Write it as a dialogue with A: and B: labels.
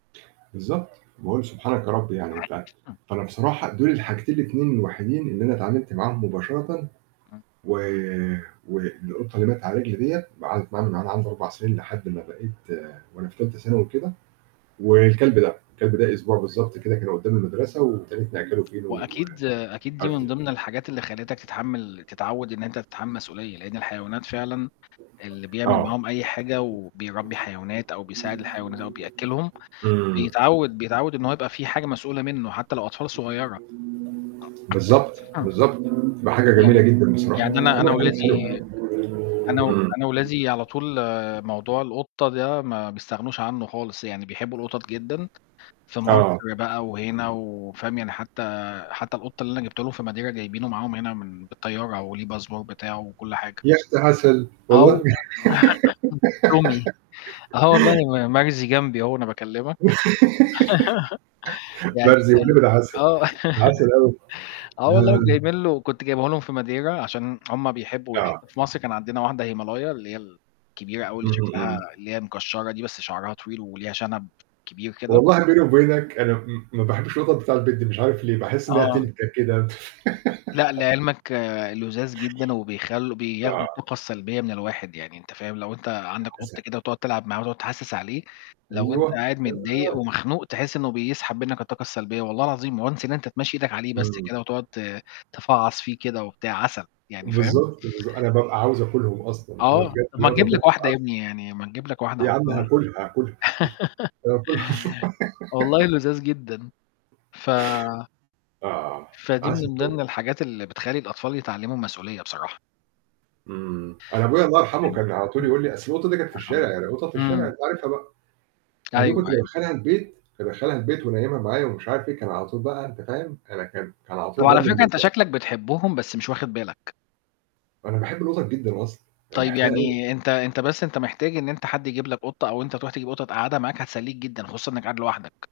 A: بالضبط. باقول سُبحانك يا رب يعني أنت فانا بصراحة دول الحاجتين ال2 الوحيدين اللي انا اتعاملت معاهم مباشرةً.
B: إمم.
A: و والقطة اللي ماتت على رجلي ديّة قعدت معانا من وأنا عندي 4 سنين لحد ما بقيت وأنا في تالتة ثانوي كده. والكلب ده. الكلب ده أسبوع بالضبط كده، كان قدام المدرسة وابتديت نأكله فينو و
B: وأكيد أكيد دي من
A: [unintelligible]
B: ضمن الحاجات اللي خلتك تتحمل تتعود إن أنت تتحمل المسئولية، لإن الحيوانات فعلًا اللي بيعمل
A: آه.
B: معاهم أي حاجة وبيربّي حيوانات أو بيساعد الحيوانات أو بيأكّلهم،
A: إمم.
B: بيتعود بيتعود إن هو يبقى في حاجة مسؤولة منه، حتى لو أطفال صغيرة.
A: بالضبط،
B: آه
A: بالضبط. بقى حاجة جميلة
B: يعني
A: جدًا بصراحة.
B: يعني أنا أنا
A: كلها حاجات حلوة.
B: ولادي أنا و
A: إمم.
B: أنا ولادي على طول، موضوع القطة ده ما بيستغنوش عنه خالص، يعني بيحبوا القطط جدًا. في
A: آه.
B: مصر بقى وهنا و فاهم؟ يعني حتى، حتى القطة اللي أنا جبته لهم في ماديرا جايبينه معاهم هنا من بالطيارة، وليه الباسبور بتاعه وكل حاجة.
A: يا ختي عسل
B: آه و
A: والله.
B: [unintelligible] تومي. آه والله م مرزي جنبي أهو وأنا باكلمك. يعني،
A: بقى
B: [unintelligible]
A: بذمتك يا عسل.
B: آه.
A: ده عسل أوي.
B: آه والله
A: آه.
B: وجايبين له كنت جايبه لهم في ماديرا عشان هُم بيحبوا يح
A: آه.
B: في مصر كان عندنا واحدة هيمالايا، اللي هي ال كبيرة أوي اللي
A: اهم،
B: شكلها
A: إمم.
B: اللي هي مكشرة دي بس شعرها طويل وليها شنب كبير كده.
A: والله بيني وبينك أنا م م ما باحبش القطط بتاع البيت دي. مش عارف ليه، باحس إنها
B: آه.
A: تنكَة كده.
B: لأ، لعلمك، لُذاذ جدًا وبيخل بياخدوا
A: آه.
B: الطاقة السلبية من الواحد يعني، أنت فاهم؟ لو أنت
A: ده
B: عندك قط
A: عسل.
B: كده وتقعد تلعب معاه وتقعد تحسس عليه، لو أنت
A: أيوه
B: قاعد
A: ياه!
B: متضايق ومخنوق تحس إنه بيسحب منك الطاقة السلبية، والله العظيم. once إن أنت تمشّي إيدك عليه بس
A: إمم.
B: كده وتقعد ت تفعص فيه كده وبتاع، عسل يعني، فاهم؟
A: بالضبط، بالضبط. أنا بابقى عاوز آكلهم أصلًا. أنا مش
B: آه،
A: [unintelligible]
B: طَب ما تجيب
A: القطط دي
B: لك
A: [unintelligible]
B: واحدة يا بني يعني، ما نجيب لك واحدة
A: يا عم
B: حُطها
A: هاكلها، هاكلها. اسكت، هياكلها.
B: والله لُذاذ جدًا. ف
A: آه
B: فدي
A: عسل
B: من
A: أوي.
B: ضمن الحاجات اللي بتخلي الأطفال يتعلموا المسئولية بصراحة.
A: إمم. أنا أبويا الله يرحمه كان على طول يقول لي أصل القطة دي كانت في
B: آه
A: الشارع، القطط في الشارع
B: إمم.
A: أنت عارفها بقى.
B: أيوه،
A: فدي كنت
B: أيوه.
A: بادخلها البيت، كنت ادخلها البيت وأنيّمها معايا ومش عارف إيه. كان على طول بقى أنت فاهم، أنا كان كان على طول
B: طَب على
A: يضربني
B: فكرة أنت
A: بالأقلام.
B: شكلك بتحبهم، بس مش واخد بالك.
A: أنا باحب القطط جدًا أصلًا. أنا
B: طيب
A: باحبها أوي
B: يعني أنت أنت بس أنت محتاج إن أنت حد يجيب لك قطة أو أنت تروح تجيب قطة تقعدها معاك هتسليك جدًا، خصوصًا إنك قاعد لوحدك.